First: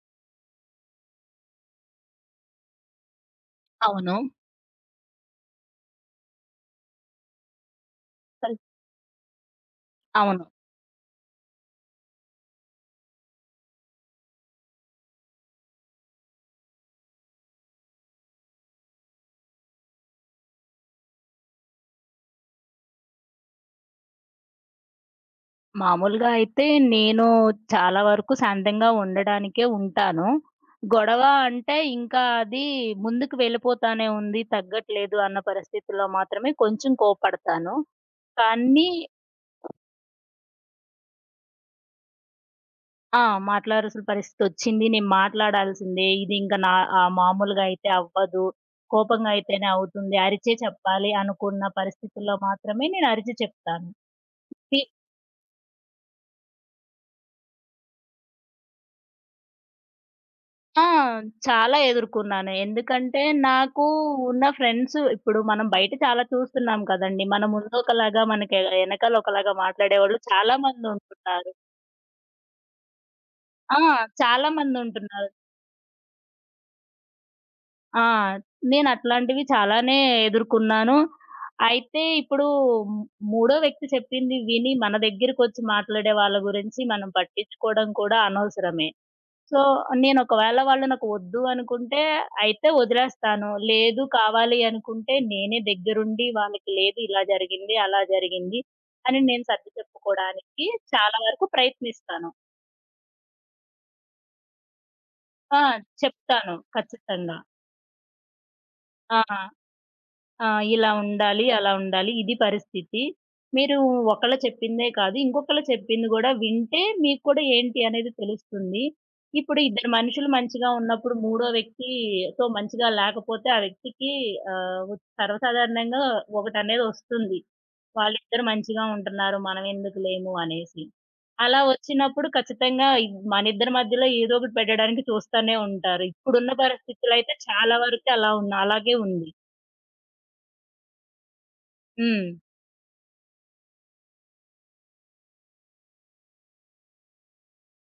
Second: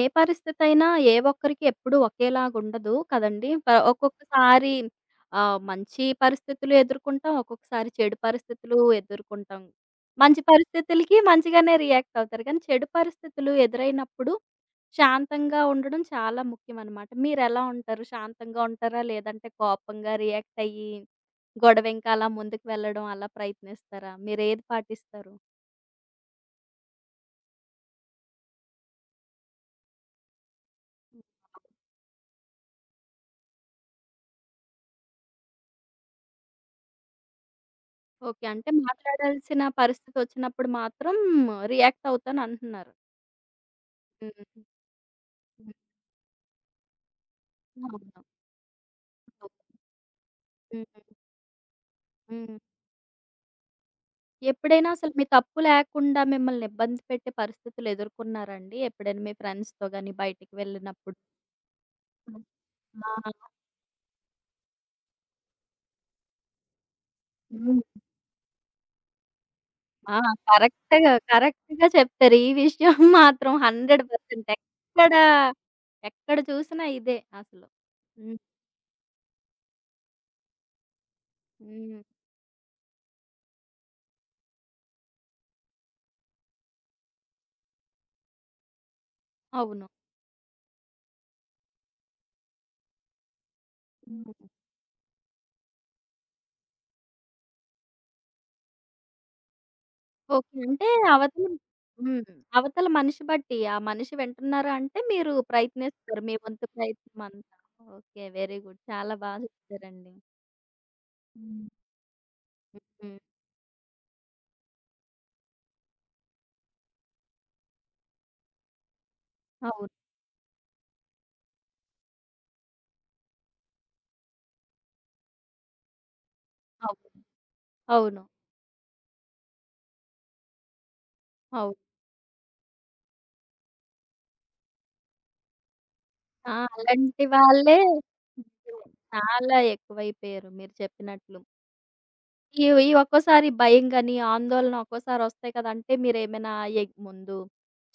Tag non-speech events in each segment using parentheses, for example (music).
ఏ పరిస్థితైనా, ఏ ఒక్కరికి ఎప్పుడూ ఒకేలాగుండదు కదండీ! అవును. ఒక్కొక్కసారి మంచి పరిస్థితులు ఎదుర్కొంటాం. ఒక్కొక్కసారి చెడు కల్ పరిస్థితులు ఎదుర్కొంటాం. మంచి అవును. పరిస్థితులకి మంచిగానే రియాక్ట్ అవుతారు. కానీ చెడు పరిస్థితులు ఎదురైనప్పుడు శాంతంగా ఉండడం చాలా ముఖ్యమనమాట. మీరెలా ఉంటారు? శాంతంగా ఉంటారా? లేదంటే కోపంగా రియాక్ట్ అయ్యి, గొడవ ఇంకా అలా ముందుకు వెళ్ళడం అలా ప్రయత్నిస్తారా? మీరేది పాటిస్తారు? మామూలుగా అయితే నేను చాలా వరకు శాంతంగా ఉండడానికే ఉంటాను. గొడవ అంటే ఇంకా అది ముందుకు వెళ్ళిపోతానే ఉంది, తగ్గట్లేదు అన్న పరిస్థితిలో మాత్రమే కొంచెం కోప్పడతాను. ఓకే. అంటే కానీ మాట్లాడాల్సిన పరిస్థితొచ్చినప్పుడు మాత్రం రియాక్ట్ అవుతానంటున్నారు. ఆ! మాట్లాడాల్సిన హ్మ్. పరిస్థితొచ్చింది. నేను హ్మ్. మాట్లాడాల్సిందే. ఇది ఇంకా నా మామూలుగా అయితే అవును. అవ్వదు. కోపంగా అయితేనే అవుతుంది. అరిచే హ్మ్. చెప్పాలి అనుకున్న పరిస్థితుల్లో హ్మ్. మాత్రమే నేను అరిచి చెప్తాను. ఎప్పుడైనా అసలు మీ తప్పు లేకుండా మిమ్మల్ని ఇబ్బంది పెట్టే పరిస్థితులు ఎదుర్కొన్నారండి? ఎప్పుడైనా మీ ఫ్రెండ్స్‌తో గాని బయటికి ఆ! వెళ్ళినప్పుడు? చాలా ఎదుర్కున్నాను. ఎందుకంటే, ఆ! నాకు ఉన్న ఫ్రెండ్స్ ఇప్పుడు మనం బయట చాలా చూస్తున్నాం కదండీ! మన ముందు హ్మ్. ఒకలాగా, మనకి ఎనకాల ఒకలాగా మాట్లాడేవాళ్ళు ఆ! చాలా కరెక్ట్‌గా, మందుంటున్నారు. కరెక్ట్‌గా చెప్తారు. ఈ విషయం (laughs) మాత్రం ఆ! 100% చాలా ఎక్కడ, మందుంటున్నారు. ఎక్కడ చూసినా ఇదే అసలు. ఆ! హ్మ్. నేను అట్లాంటివి చాలానే ఎదుర్కొన్నాను. హ్మ్. అయితే ఇప్పుడు మూడో వ్యక్తి చెప్పింది విని, మన దగ్గరికొచ్చి మాట్లాడే వాళ్ళ గురించి మనం పట్టించుకోవడం కూడా అనవసరమే. సో, అవును. నేను ఒకవేళ వాళ్ళు నాకు వద్దు అనుకుంటే అయితే వదిలేస్తాను. లేదు కావాలి అనుకుంటే నేనే దగ్గరుండి వాళ్ళకి లేదు ఇలా జరిగింది, అలా జరిగింది అని నేను సర్ది ఓకే. చెప్పుకోవడానికి అంటే చాలా వరకు అవతల హ్మ్. ప్రయత్నిస్తాను. అవతల మనిషి బట్టి, ఆ మనిషి వింటున్నారా అంటే మీరు ఆ! ప్రయత్నిస్తారు. మీ చెప్తాను వంతు ప్రయత్నం ఖచ్చితంగా. అంతా. ఓకే. Very good. చాలా ఆ! బాగా చెప్పారండి. ఆ! ఇలా ఉండాలి, హ్మ్. అలా ఉండాలి. ఇది పరిస్థితి. హ్మ్. మీరు ఒకళ్ళు చెప్పిందే కాదు, ఇంకొకళ్ళు చెప్పింది గూడా వింటే మీకు కూడా ఏంటి అనేది తెలుస్తుంది. ఇప్పుడు ఇద్దరు అవును. మనుషులు మంచిగా ఉన్నప్పుడు మూడో వ్యక్తితో మంచిగా లేకపోతే, ఆ వ్యక్తికి ఆహ్, సర్వసాధారణంగా ఒకటనేది అవును. వస్తుంది. అవును. వాళ్ళిద్దరు మంచిగా ఉంటున్నారు. మనం ఎందుకు లేము అనేసి. అలా అవును. వచ్చినప్పుడు ఖచ్చితంగా మనిద్దరి మధ్యలో ఏదో ఒకటి పెట్టడానికి చూస్తానే ఉంటారు. ఇప్పుడున్న ఆ! అలాంటి పరిస్థితులైతే వాళ్ళే చాలా వరకు అలా ఉన్న నిజమే. అలాగే ఉంది. చాలా ఎక్కువైపోయారు మీరు చెప్పినట్లు. హ్మ్. ఈ ఈ ఒక్కోసారి భయం గాని, ఆందోళన ఒక్కోసారొస్తాయి కదా! అంటే మీరేమైనా ముందు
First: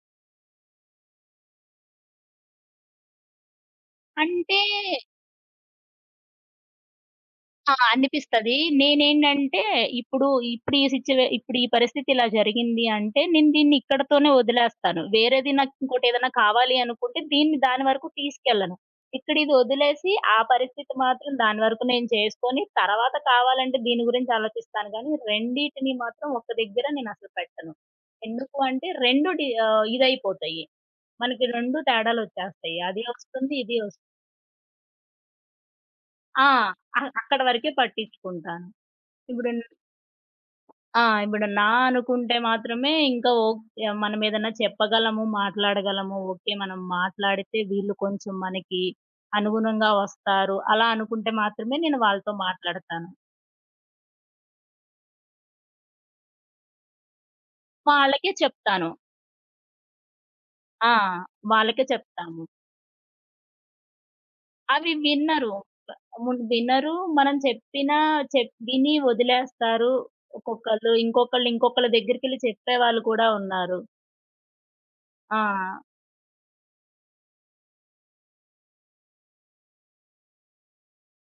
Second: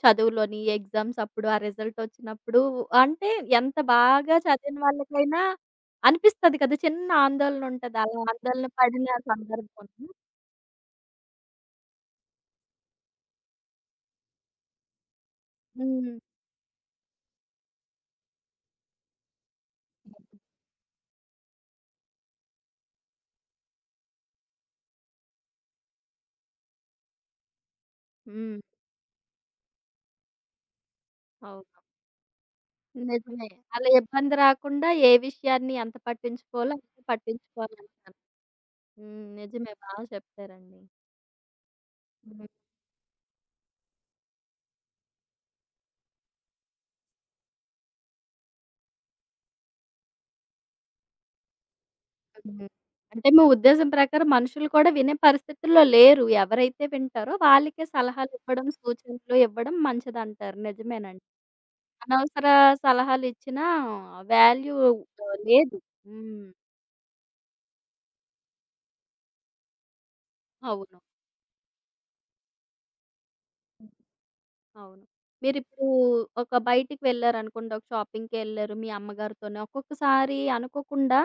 చదువులోని ఎగ్జామ్స్ అప్పుడు, ఆ రిజల్ట్ వచ్చినప్పుడు అంటే ఎంత బాగా అంటే చదివిన వాళ్ళకైనా అనిపిస్తది కదా! చిన్న ఆందోళన ఆ! ఉంటది. అలా అనిపిస్తది. ఆందోళన పడిన నేనేంటంటే సందర్భం ఉందా? ఇప్పుడు, ఇప్పుడు ఈ ఇప్పుడు ఈ పరిస్థితి ఇలా జరిగింది అంటే, నేను దీన్ని ఇక్కడితోనే వదిలేస్తాను. వేరేది నాకు హ్మ్. ఇంకోటేదైనా కావాలి అనుకుంటే దీన్ని దాని వరకు తీసుకెళ్ళను. ఇక్కడ ఇది వదిలేసి ఆ పరిస్థితి మాత్రం దాని వరకు నేను చేసుకొని, తర్వాత కావాలంటే దీని గురించి ఆలోచిస్తాను గానీ, రెండిటిని మాత్రం ఒక దగ్గర నేనసలు పెట్టను. ఎందుకు హ్మ్. అంటే 2 ఇదైపోతాయి. మనకి 2 అవును. తేడాలొచ్చేస్తాయి. అది నిజమే. వస్తుంది, ఇది అలా వస్తుంది. ఇబ్బంది రాకుండా ఏ విషయాన్ని ఎంత ఆ! పట్టించుకోవాలో అంత అక్కడి వరకే పట్టించుకోవాలంటారు. పట్టించుకుంటాను. హ్మ్. ఇప్పుడు న- నిజమే. బా చెప్పారండి. ఆ! ఇప్పుడు నా అనుకుంటే హ్మ్. మాత్రమే ఇంకా మనం ఏదన్నా చెప్పగలము, మాట్లాడగలము. ఓకే. మనం మాట్లాడితే వీళ్ళు కొంచెం మనకి అనుగుణంగా వస్తారు. అలా అనుకుంటే మాత్రమే నేను వాళ్ళతో హ్మ్. మాట్లాడతాను. అంటే మీ ఉద్దేశం ప్రకారం మనుషులు కూడా వినే పరిస్థితుల్లో లేరు. ఎవరైతే వింటారో వాళ్ళకే వాళ్ళకే సలహాలివ్వడం, చెప్తాను. సూచనలు ఇవ్వడం మంచిదంటారు. ఆ! నిజమేనండి. వాళ్ళకే చెప్తాము. అనవసర సలహాలిచ్చినా వాల్యూ అవి వినరు. లేదు. ముందు హ్మ్. వినరు. మనం చెప్పినా విని వదిలేస్తారు. ఒక్కొక్కళ్ళు, అవును. ఇంకొకళ్ళు, ఇంకొకళ్ళ దగ్గరికెళ్ళి చెప్పేవాళ్ళు కూడా ఉన్నారు. అవును. ఆ! మీరిప్పుడు ఒక బయటికి వెళ్లారనుకోండి. ఒక షాపింగ్‌కి వెళ్లారు మీ అమ్మగారితోనే. ఒక్కొక్కసారి అనుకోకుండా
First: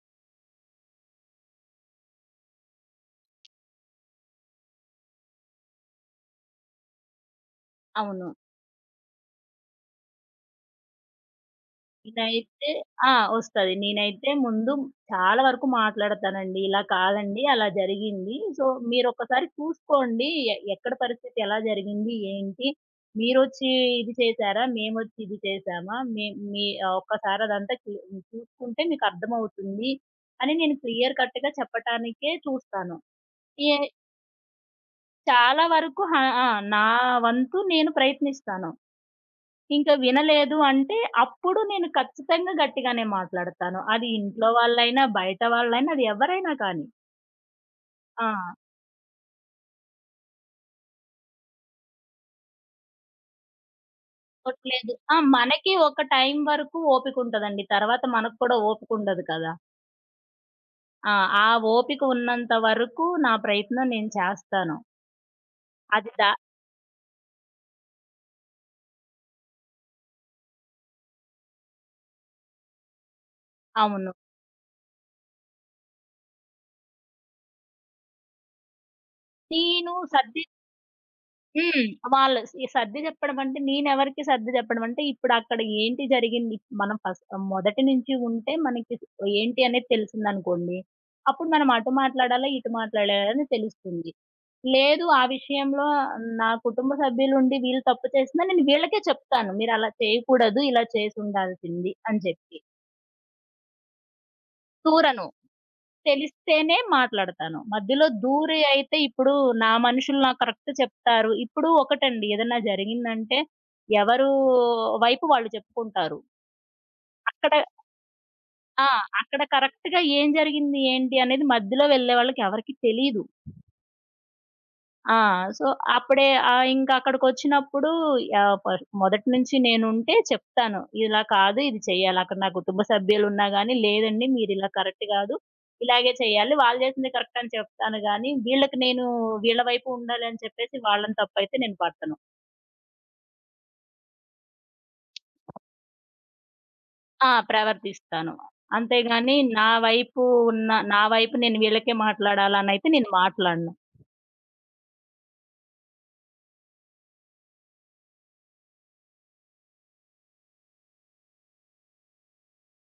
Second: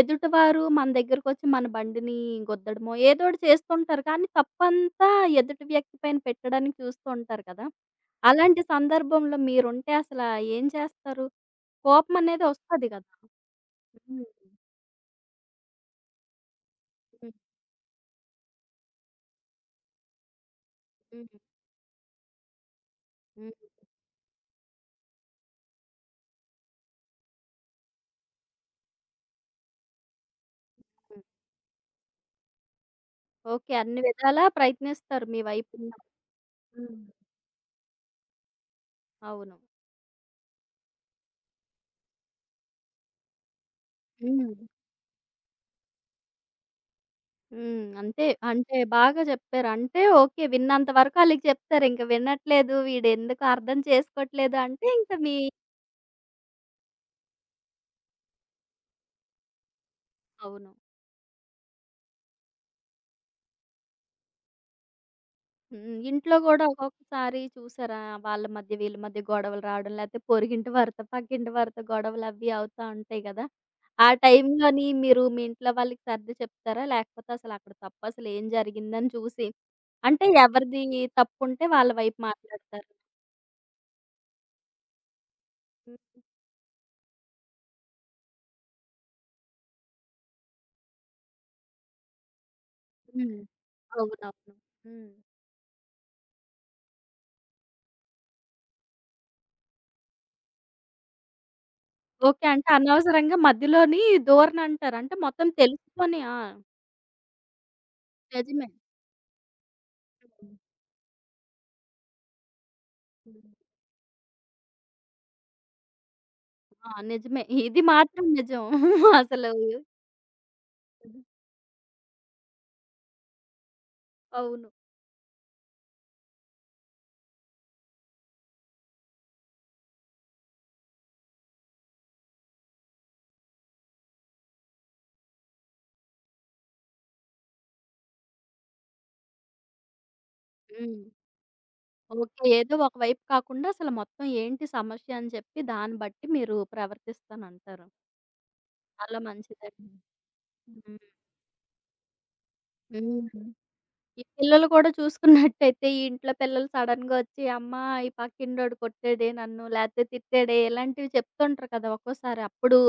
ఎదుటివారు మన దగ్గరకొచ్చి మన బండిని గుద్దడమో ఏదో ఒకటి చేస్తుంటారు. కానీ తప్పంతా ఎదుటి వ్యక్తి పైన పెట్టడానికి చూస్తూ ఉంటారు కదా! అవును. అలాంటి సందర్భంలో మీరుంటే అసలా ఏం చేస్తారు? కోపం అనేది నేనైతే వస్తది కదా! ఆ! ఒస్తది. హ్మ్. నేనైతే ముందు చాలా వరకు మాట్లాడతానండి. ఇలా హ్మ్. కాదండి, అలా జరిగింది. సో, మీరొక్కసారి చూసుకోండి. ఎక్కడ పరిస్థితి హ్మ్. ఎలా జరిగింది? ఏంటి? హ్మ్. మీరొచ్చి ఇది చేశారా? మేమొచ్చి ఇది చేశామా? ఒక్కసారి అదంతా చూసుకుంటే మీకర్థమవుతుంది అని నేను క్లియర్ హ్మ్. కట్‌గా చెప్పటానికే చూస్తాను. ఏ ఓకే. అన్ని విధాలా ప్రయత్నిస్తారు మీ చాలా వైపున్న. వరకు హా! ఆ! నా హ్మ్. వంతు నేను ప్రయత్నిస్తాను. అవును. ఇంక వినలేదు అంటే, అప్పుడు నేను ఖచ్చితంగా గట్టిగానే మాట్లాడతాను. అది ఇంట్లో హ్మ్. వాళ్ళైనా, బయట వాళ్ళైనా, అది ఎవరైనా కానీ. హ్మ్. అంతే. ఆ! అంటే బాగా చెప్పారు. అంటే ఓకే. విన్నంత వరకు ఆళ్ళకి చెప్తారు. ఇంక వినట్లేదు వీడెందుకు అర్థం చేసుకోవట్లేదు అంటే కొట్టలేదు. ఇంక ఆ! మీ మనకి ఒక టైం వరకు ఓపికుంటదండి. తర్వాత మనకు కూడా ఓపికుండదు కదా! అవును. ఆ! ఆ ఓపిక ఉన్నంత వరకు నా ప్రయత్నం నేను చేస్తాను. హ్మ్. అది దా ఇంట్లో గూడా ఒక్కొక్కసారి చూసారా? వాళ్ళ మధ్య వీళ్ళ మధ్య గొడవలు రావడం లేకపోతే పొరుగింటి వారితో, పక్కింటి వారితో గొడవలు అవి అవుతా ఉంటాయి గదా! ఆ అవును. టైంలోని మీరు మీ ఇంట్లో వాళ్ళకి సర్ది చెప్తారా? లేకపోతే అసలు అక్కడ తప్పు అసలు ఏం జరిగిందని చూసి నేను అంటే సర్ది ఎవరిది తప్పుంటే హ్మ్. వాళ్ళ వైపు వాళ్ళు ఈ మాట్లాడతారు. సర్ది చెప్పడం అంటే నేనెవరికి సర్ది చెప్పడం అంటే ఇప్పుడక్కడ ఏంటి జరిగింది మనం ఫస్ట్ మొదటి నుంచి ఉంటే మనకి ఏంటి అనేది తెలిసిందనుకోండి. అప్పుడు మనం అటు మాట్లాడాలా, ఇటు మాట్లాడాలా హ్మ్. అని తెలుస్తుంది. అవునవును. లేదు హ్మ్. ఆ విషయంలో నా కుటుంబ సభ్యులుండి వీళ్ళు తప్పు చేసినా నేను వీళ్ళకే చెప్తాను. మీరలా చేయకూడదు, ఇలా చేసుండాల్సింది అని ఓకే. చెప్పి. అంటే అనవసరంగా మధ్యలోని ధోరణ అంటారు. అంటే తూరను. మొత్తం తెలుసుకొని ఆ! తెలిస్తేనే మాట్లాడతాను. మధ్యలో దూరి నిజమే. అయితే ఇప్పుడు నా మనుషులు నాకు హ్మ్. కరెక్ట్ చెప్తారు. ఇప్పుడు ఒకటండి ఏదన్నా జరిగిందంటే హ్మ్. ఎవరు వైపు వాళ్ళు చెప్పుకుంటారు. ఆ! నిజమే. అక్కడ ఇది మాత్రం నిజం. ఆ! అక్కడ అసలు కరెక్ట్‌గా ఏం జరిగింది ఏంటి అనేది మధ్యలో వెళ్ళే వాళ్ళకి ఎవరికీ తెలీదు. అవును. ఆ! సో, అప్పుడే ఇంకక్కడికొచ్చినప్పుడు ఆహ్, పర్ మొదటి నుంచి నేనుంటే చెప్తాను. ఇలా కాదు, ఇది చేయాలి. అక్కడ నా కుటుంబ సభ్యులున్నా గానీ, లేదండి మీరిలా కరెక్ట్ గాదు. ఇలాగే చేయాలి. వాళ్ళు చేసింది కరెక్ట్ అని చెప్తాను గానీ, వీళ్ళకి నేను వీళ్ళ వైపు ఉండాలని చెప్పేసి హ్మ్. వాళ్ళని తప్పైతే నేను పట్టను. ఓకే. ఏదో ఒకవైపు కాకుండా అసలు మొత్తం ఏంటి సమస్య అని చెప్పి దాన్ని బట్టి మీరు ఆ! ప్రవర్తిస్తానంటారు. ప్రవర్తిస్తాను. చాలా అంతేగాని మంచిదండి. హ్మ్. నా వైపు నేను వీళ్ళకే మాట్లాడాలనైతే నేను హ్మ్. మాట్లాడను. ఈ పిల్లలు కూడా చూసుకున్నట్టయితే ఈ ఇంట్లో పిల్లలు సడెన్‌గా వచ్చి, "అమ్మా ఈ పక్కింటోడు కొట్టాడే నన్ను, లేతే తిట్టాడే" ఇలాంటివి చెప్తుంటారు కదా! ఒక్కోసారి అప్పుడు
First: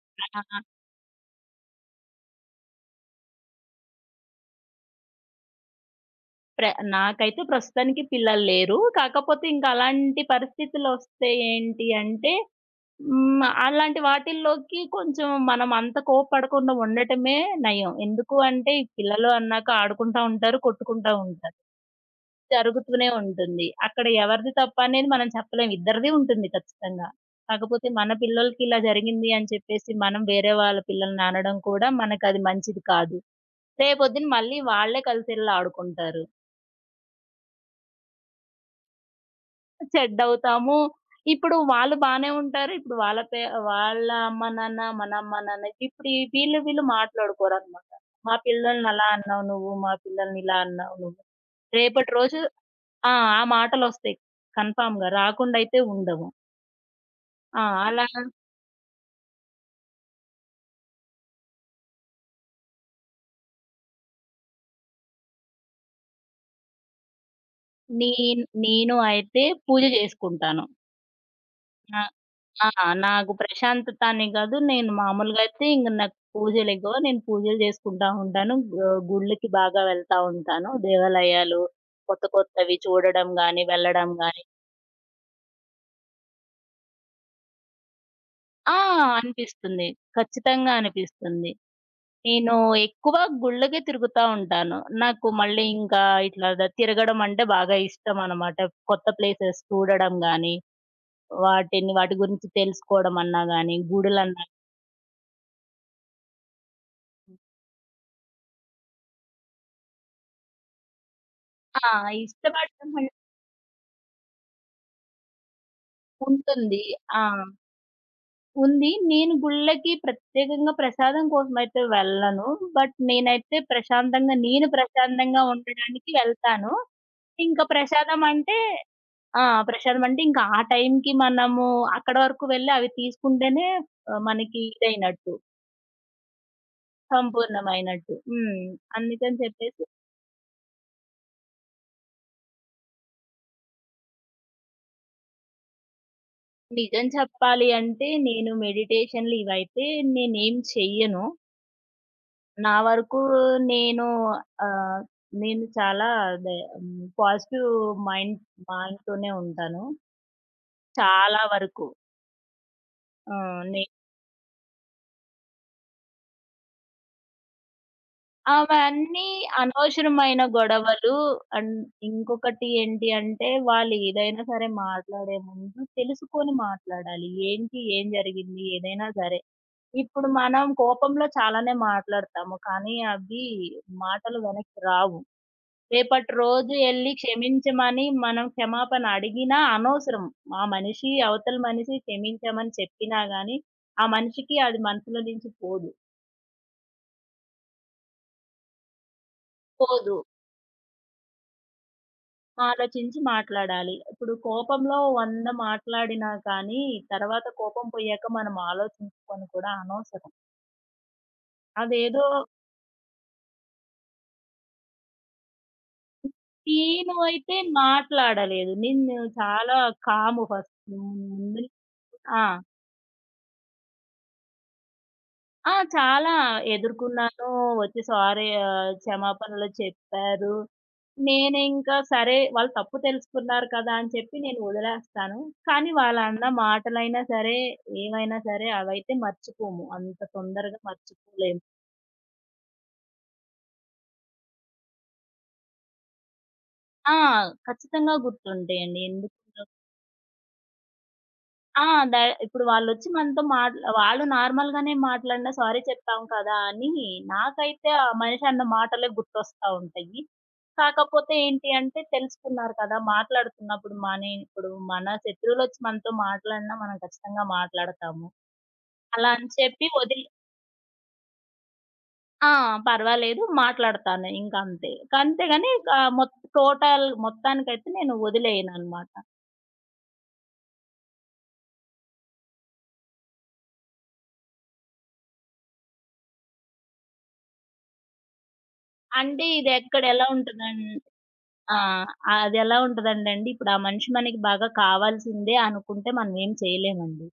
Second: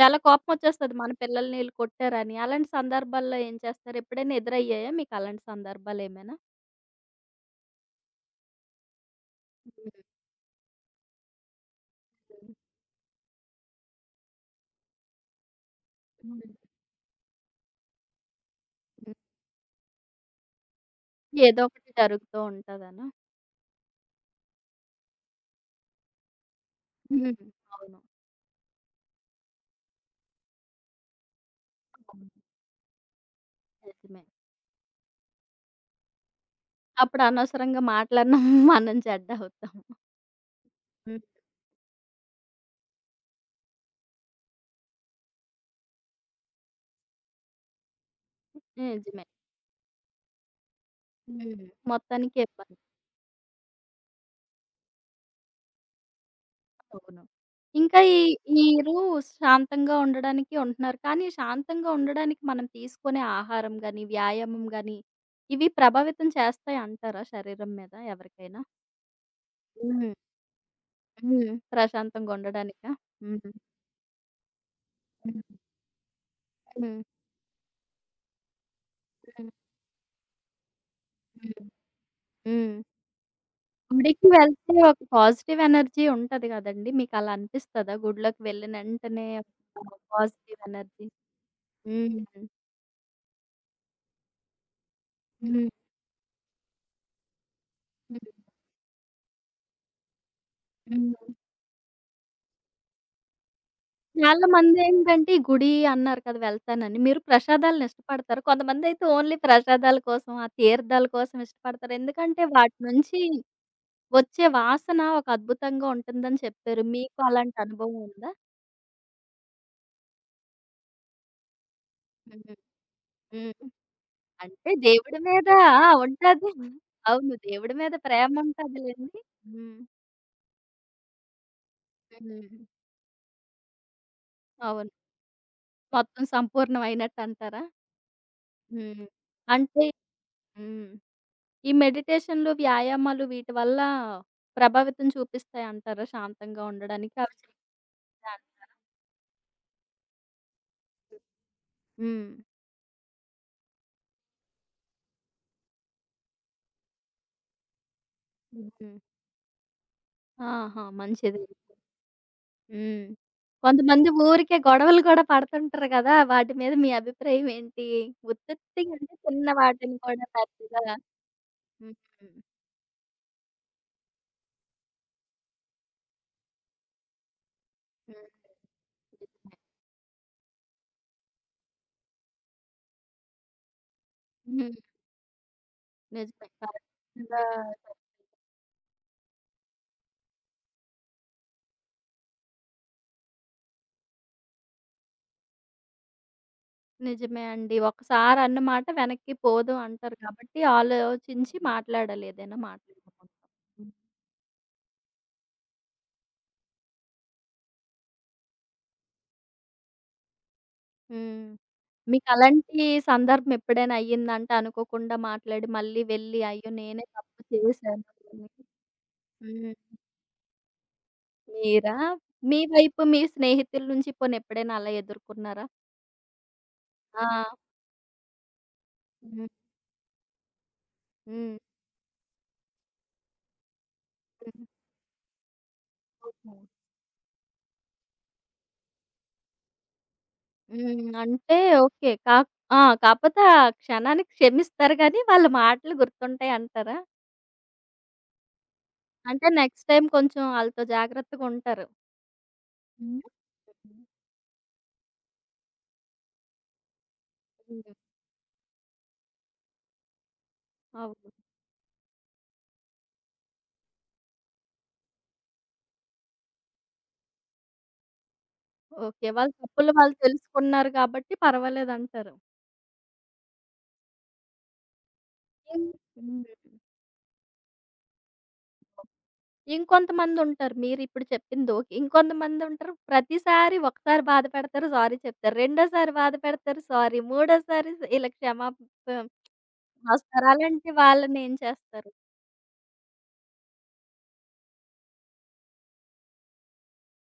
చాలా కోపం వచ్చేస్తది. మన పిల్లల్ని ఈళ్ళు కొట్టారని. అలాంటి సందర్భాల్లో ఏం చేస్తారు? ఎప్పుడైనా ఎదురయ్యాయా మీకు అలాంటి సందర్భాలేమైనా? ప్ర నాకైతే ప్రస్తుతానికి పిల్లలు లేరు. కాకపోతే ఇంకా హ్మ్. అలాంటి పరిస్థితులొస్తే ఏంటి అంటే హ్మ్. హ్మ్. అలాంటి వాటిల్లోకి కొంచెం మనం అంత హ్మ్. కోప్పడకుండా ఉండటమే నయం. ఎందుకు అంటే ఈ హ్మ్. పిల్లలు అన్నాక ఆడుకుంటా ఉంటారు, కొట్టుకుంటా ఉంటారు. ఏదో ఒకటి జరుగుతూ ఉంటదనా? జరుగుతూనే ఉంటుంది. అక్కడ ఎవరిది తప్పనేది మనం చెప్పలేం. ఇద్దరిది ఉంటుంది ఖచ్చితంగా. హ్మ్. హ్మ్. కాకపోతే అవును. మన పిల్లలకి ఇలా జరిగింది అని చెప్పేసి మనం వేరే వాళ్ళ పిల్లల్ని అనడం కూడా అవును. మనకది మంచిది కాదు. నిజమే. రేపొద్దున మళ్ళీ వాళ్ళే కలిసి ఎళ్లి ఆడుకుంటారు. అప్పుడు అనవసరంగా మాటలన్నాం మనం చెడ్డవుతాం. చెడ్డవుతాము. హ్మ్. ఇప్పుడు వాళ్ళు బానే ఉంటారు. ఇప్పుడు వాళ్ళ పే వాళ్ళ అమ్మ నాన్న, మన అమ్మ నాన్న ఇప్పుడు ఈ వీళ్ళు వీళ్ళు మాట్లాడుకోరనమాట. మా పిల్లల్ని అలా నిజమే. అన్నావు నువ్వు. మా పిల్లల్ని ఇలా అన్నావు నువ్వు. హ్మ్. రేపటి మొత్తానికి రోజు ఇబ్బంది. ఆ! ఆ మాటలొస్తాయి. కన్ఫర్మ్‌గా రాకుండా అయితే ఉండవు. అవును. ఆ! ఇంకా అలా ఈ మీరు శాంతంగా ఉండడానికి ఉంటున్నారు. కానీ శాంతంగా ఉండడానికి మనం తీసుకునే ఆహారం గాని, వ్యాయామం గాని ఇవి ప్రభావితం చేస్తాయి అంటారా శరీరం మీద నే ఎవరికైనా? నేను అయితే పూజ హ్మ్. జేసుకుంటాను. హ్మ్. ప్రశాంతంగా ఆ! ఉండడానికా? నాకు హ్మ్. ప్రశాంతత అనే కాదు. నేను మామూలుగా హ్మ్. అయితే ఇంక నాకు పూజలు ఎక్కువ. హ్మ్. నేను పూజలు చేసుకుంటా ఉంటాను. గుళ్ళకి హ్మ్. బాగా వెళ్తా ఉంటాను. దేవాలయాలు హ్మ్. కొత్త హ్మ్. కొత్తవి చూడడం గాని, వెళ్ళడం గుడికి గాని వెళ్తే ఒక పాజిటివ్ ఎనర్జీ ఉంటది గదండీ! మీకలా అనిపిస్తదా? గుడిలోకి ఆ! వెళ్ళిన వెంటనే అనిపిస్తుంది. ఒక పాజిటివ్ ఖచ్చితంగా ఎనర్జీ? అనిపిస్తుంది. హ్మ్. నేను ఎక్కువ గుళ్ళకే తిరుగుతా ఉంటాను. నాకు మళ్ళీ హ్మ్. ఇంకా ఇట్లా ద తిరగడం అంటే బాగా హ్మ్. ఇష్టం అనమాట. కొత్త ప్లేసెస్ చూడడం గాని, హ్మ్. వాటిని వాటి గురించి తెలుసుకోవడం అన్నా గాని, గుడులన్నా చాలా మందేంటంటే, గుడి అన్నారు కదా! వెళ్తానని. మీరు ప్రసాదాలను ఇష్టపడతారు. కొంతమందైతే ఓన్లీ ప్రసాదాల కోసం, ఆ తీర్థాల కోసం ఆ! ఇష్టపడతారు. ఎందుకంటే, వాటి ఇష్టపడడం నుంచి వచ్చే వాసన ఒక అద్భుతంగా ఉంటుందని ఉంటుంది. చెప్పారు. మీకు ఆ! అలాంటి అనుభవం ఉందా? ఉంది. నేను గుళ్ళకి ప్రత్యేకంగా ప్రసాదం కోసమయితే వెళ్ళను. హ్మ్. బట్ నేనైతే హ్మ్. ప్రశాంతంగా నేను అంటే దేవుడి ప్రశాంతంగా మీద ఆ! ఉండడానికి ఉంటాది. వెళ్తాను. అవును. ఇంకా దేవుడి మీద ప్రసాదం ప్రేమ అంటే ఉంటదిలెండి. ఆ! హ్మ్. ప్రసాదం అంటే ఇంకా ఆ టైంకి మనము అక్కడి వరకు హ్మ్. వెళ్ళి అవి తీసుకుంటేనే మనకి అవును. ఇదైనట్టు. మొత్తం సంపూర్ణమైనట్టు అంటారా? సంపూర్ణమైనట్టు. హ్మ్. హ్మ్. అందుకని చెప్పేసి అంటే హ్మ్. ఈ మెడిటేషన్‌లు, వ్యాయామాలు వీటి వల్ల ప్రభావితం చూపిస్తాయి అంటారా శాంతంగా నిజం ఉండడానికి? అవి చెప్పాలి అంటే చేయాలి. నేను మెడిటేషన్‌లు ఇవైతే నేనేం చెయ్యను. హ్మ్. నా వరకు నేను ఆహ్, నేను చాలా అదే హ్మ్, పాజిటివ్ మైండ్ హుహు. మైండ్‌తోనే ఉంటాను. ఆహా! చాలా మంచిది. వరకు. హ్మ్. ఆహ్, నే కొంతమంది ఊరికే గొడవలు కూడా పడుతుంటారు కదా! వాటి మీద మీ అభిప్రాయం ఏంటి? ఉత్తుత్తిగా అంటే అవన్నీ చిన్న వాటిని కూడా అనవసరమైన పెద్దగా గొడవలు అండ్ హ్మ్. హ్మ్. ఇంకొకటి ఏంటి అంటే, వాళ్ళు ఏదైనా సరే మాట్లాడే ముందు తెలుసుకొని మాట్లాడాలి. ఏంటి? ఏం హ్మ్. జరిగింది? ఏదైనా సరే. నిజమే. ఇప్పుడు మనం కోపంలో చాలానే మాట్లాడతాము. కానీ అవి మాటలు హ్మ్. వెనక్కి రావు. రేపటి నిజమే. రోజు ఎళ్లి కరెక్ట్‌గా చెప్పారు. క్షమించమని మనం క్షమాపణ అడిగినా అనవసరం. ఆ మనిషి అవతల మనిషి క్షమించమని చెప్పినా గాని, ఆ మనిషికి అది మనసులో నుంచి పోదు. నిజమే అండి. ఒకసారి అన్న మాట వెనక్కి పోదు పోదు. అంటారు కాబట్టి ఆలోచించి మాట్లాడాలి ఏదైనా ఆలోచించి మాట్లాడేటప్పుడు. మాట్లాడాలి. ఇప్పుడు కోపంలో 100 మాట్లాడినా కానీ, తర్వాత కోపం పోయాక మనం ఆలోచించుకొని కూడా అనవసరం. హ్మ్. అదేదో మీకలాంటి సందర్భం ఎప్పుడైనా అయ్యిందంటే అనుకోకుండా మాట్లాడి మళ్ళీ వెళ్ళి అయ్యో! నేనే నేను తప్పు అయితే చేశాను అని. మాట్లాడలేదు. నేను హ్మ్. చాలా కాము ఫస్ట్. హ్మ్. మీరా? ఆ! మీ వైపు మీ స్నేహితుల నుంచి పోనీ ఎప్పుడైనా అలా ఎదుర్కొన్నారా? ఆ! చాలా ఎదుర్కున్నాను. ఆ! వచ్చి సారీ హ్మ్. క్షమాపణలు చెప్పారు. హ్మ్. నేనింకా సరే వాళ్ళు తప్పు తెలుసుకున్నారు కదా! అని చెప్పి నేను హ్మ్. వదిలేస్తాను. కానీ వాళ్ళన్న ఓకే. మాటలైనా సరే, ఏవైనా సరే అవైతే మర్చిపోము. అంత తొందరగా హ్మ్. అంటే మర్చిపోలేము. ఓకే. ఆ! కాపోతే ఆ క్షణానికి క్షమిస్తారు గానీ వాళ్ళ మాటలు గుర్తుంటాయి అంటారా? ఆ! ఖచ్చితంగా గుర్తుంటాయండి. ఎందుకు అంటే నెక్స్ట్ టైమ్ కొంచెం ఆళ్ళతో ఆ! జాగ్రత్తగుంటారు. డ ఇప్పుడు వాళ్ళొచ్చి హ్మ్. మనతో మాట్లా వాళ్ళు నార్మల్‌గానే మాట్లాడినా సారీ చెప్తాం కదా! అని నాకైతే హ్మ్. ఆ మనిషి అన్న మాటలే గుర్తొస్తా ఉంటాయి. అవును. కాకపోతే ఏంటి అంటే తెలుసుకున్నారు కదా! మాట్లాడుతున్నప్పుడు మనే ఇప్పుడు మన శత్రువులొచ్చి మనతో మాట్లాడినా మనం ఖచ్చితంగా మాట్లాడతాము. ఓకే. అలా అని వాళ్ళ చెప్పి తప్పులు వాళ్ళు వదిలి తెలుసుకున్నారు కాబట్టి పర్వాలేదంటారు. ఆ! పర్వాలేదు మాట్లాడతాను ఇంకంతే. అంతేగాని హ్మ్. ఆహ్, మొత్ హ్మ్. టోటల్ మొత్తానికైతే నేను వదిలేయననమాట. ఇంకొంతమందుంటారు మీరిప్పుడు చెప్పింది ఓకే. ఇంకొంతమందుంటారు ప్రతిసారి ఒకసారి బాధ పెడతారు, సారీ చెప్తారు. రెండోసారి బాధ పెడతారు, సారీ. మూడోసారి ఇలా క్షమాపణ అంటే ఇది ఎక్కడ ఎలా కోస్తారు. ఉంటదం అలాంటి వాళ్ళనేం ఆ! చేస్తారు? అదెలా ఉంటదంటేండి, ఇప్పుడు ఆ మనిషి మనకి బాగా కావాల్సిందే అనుకుంటే మనం ఏం చేయలేమండి.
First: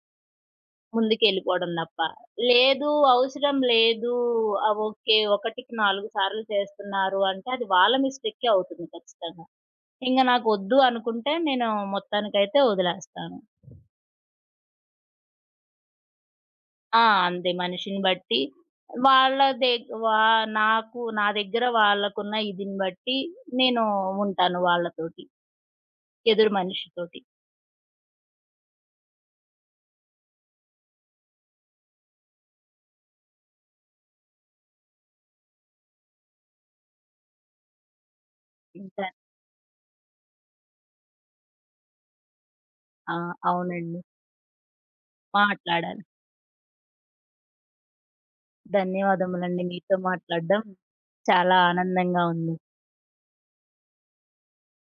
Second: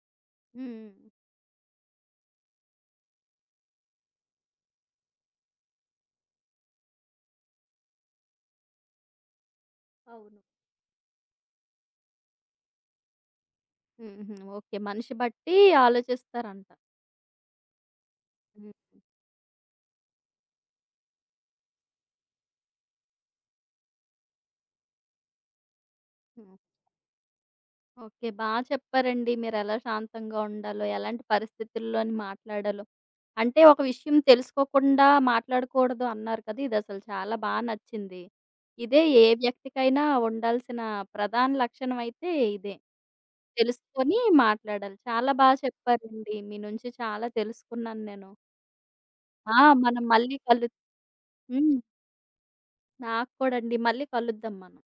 హ్మ్. ముందుకెళ్ళిపోవడం తప్ప. లేదు, అవసరం లేదు, ఆ! ఓకే. ఒకటికి 4 సార్లు చేస్తున్నారు అంటే అది వాళ్ళ మిస్టేకే అవుతుంది ఖచ్చితంగా. ఇంక అవును. నాకొద్దు అనుకుంటే నేను మొత్తానికైతే వదిలేస్తాను. హుహు. ఓకే. మనిషి బట్టి ఆలోచిస్తారంట. ఆ! అంతే మనిషిని బట్టి హ్మ్. వాళ్ళ దగ్ వా నాకు నా దగ్గర వాళ్ళకున్న ఇదిని బట్టి నేను ఉంటాను వాళ్ళతోటి. ఎదురు హ్మ్. మనిషితోటి. ఓకే. బా చెప్పారండి. మీరెలా శాంతంగా ఉండాలో, ఎలాంటి పరిస్థితుల్లోని మాట్లాడాలో. అంటే ఒక విషయం తెలుసుకోకుండా మాట్లాడకూడదు అన్నారు కదా! ఇదసలు చాలా బా నచ్చింది. ఇదే ఇంకా ఏ వ్యక్తికైనా ఉండాల్సిన ప్రధాన లక్షణం అయితే ఇదే. ఆ! అవునండి. తెలుసుకొని మాట్లాడాలి. చాలా బా మాట్లాడాలి. చెప్పారండి. మీ నుంచి చాలా తెలుసుకున్నాను నేను. ఆ! ధన్యవాదములండి. మీతో మనం మళ్ళీ మాట్లాడడం చాలా హ్మ్. ఆనందంగా ఉంది. నాకు కూడా అండి. మళ్ళీ కలుద్దాం మనం.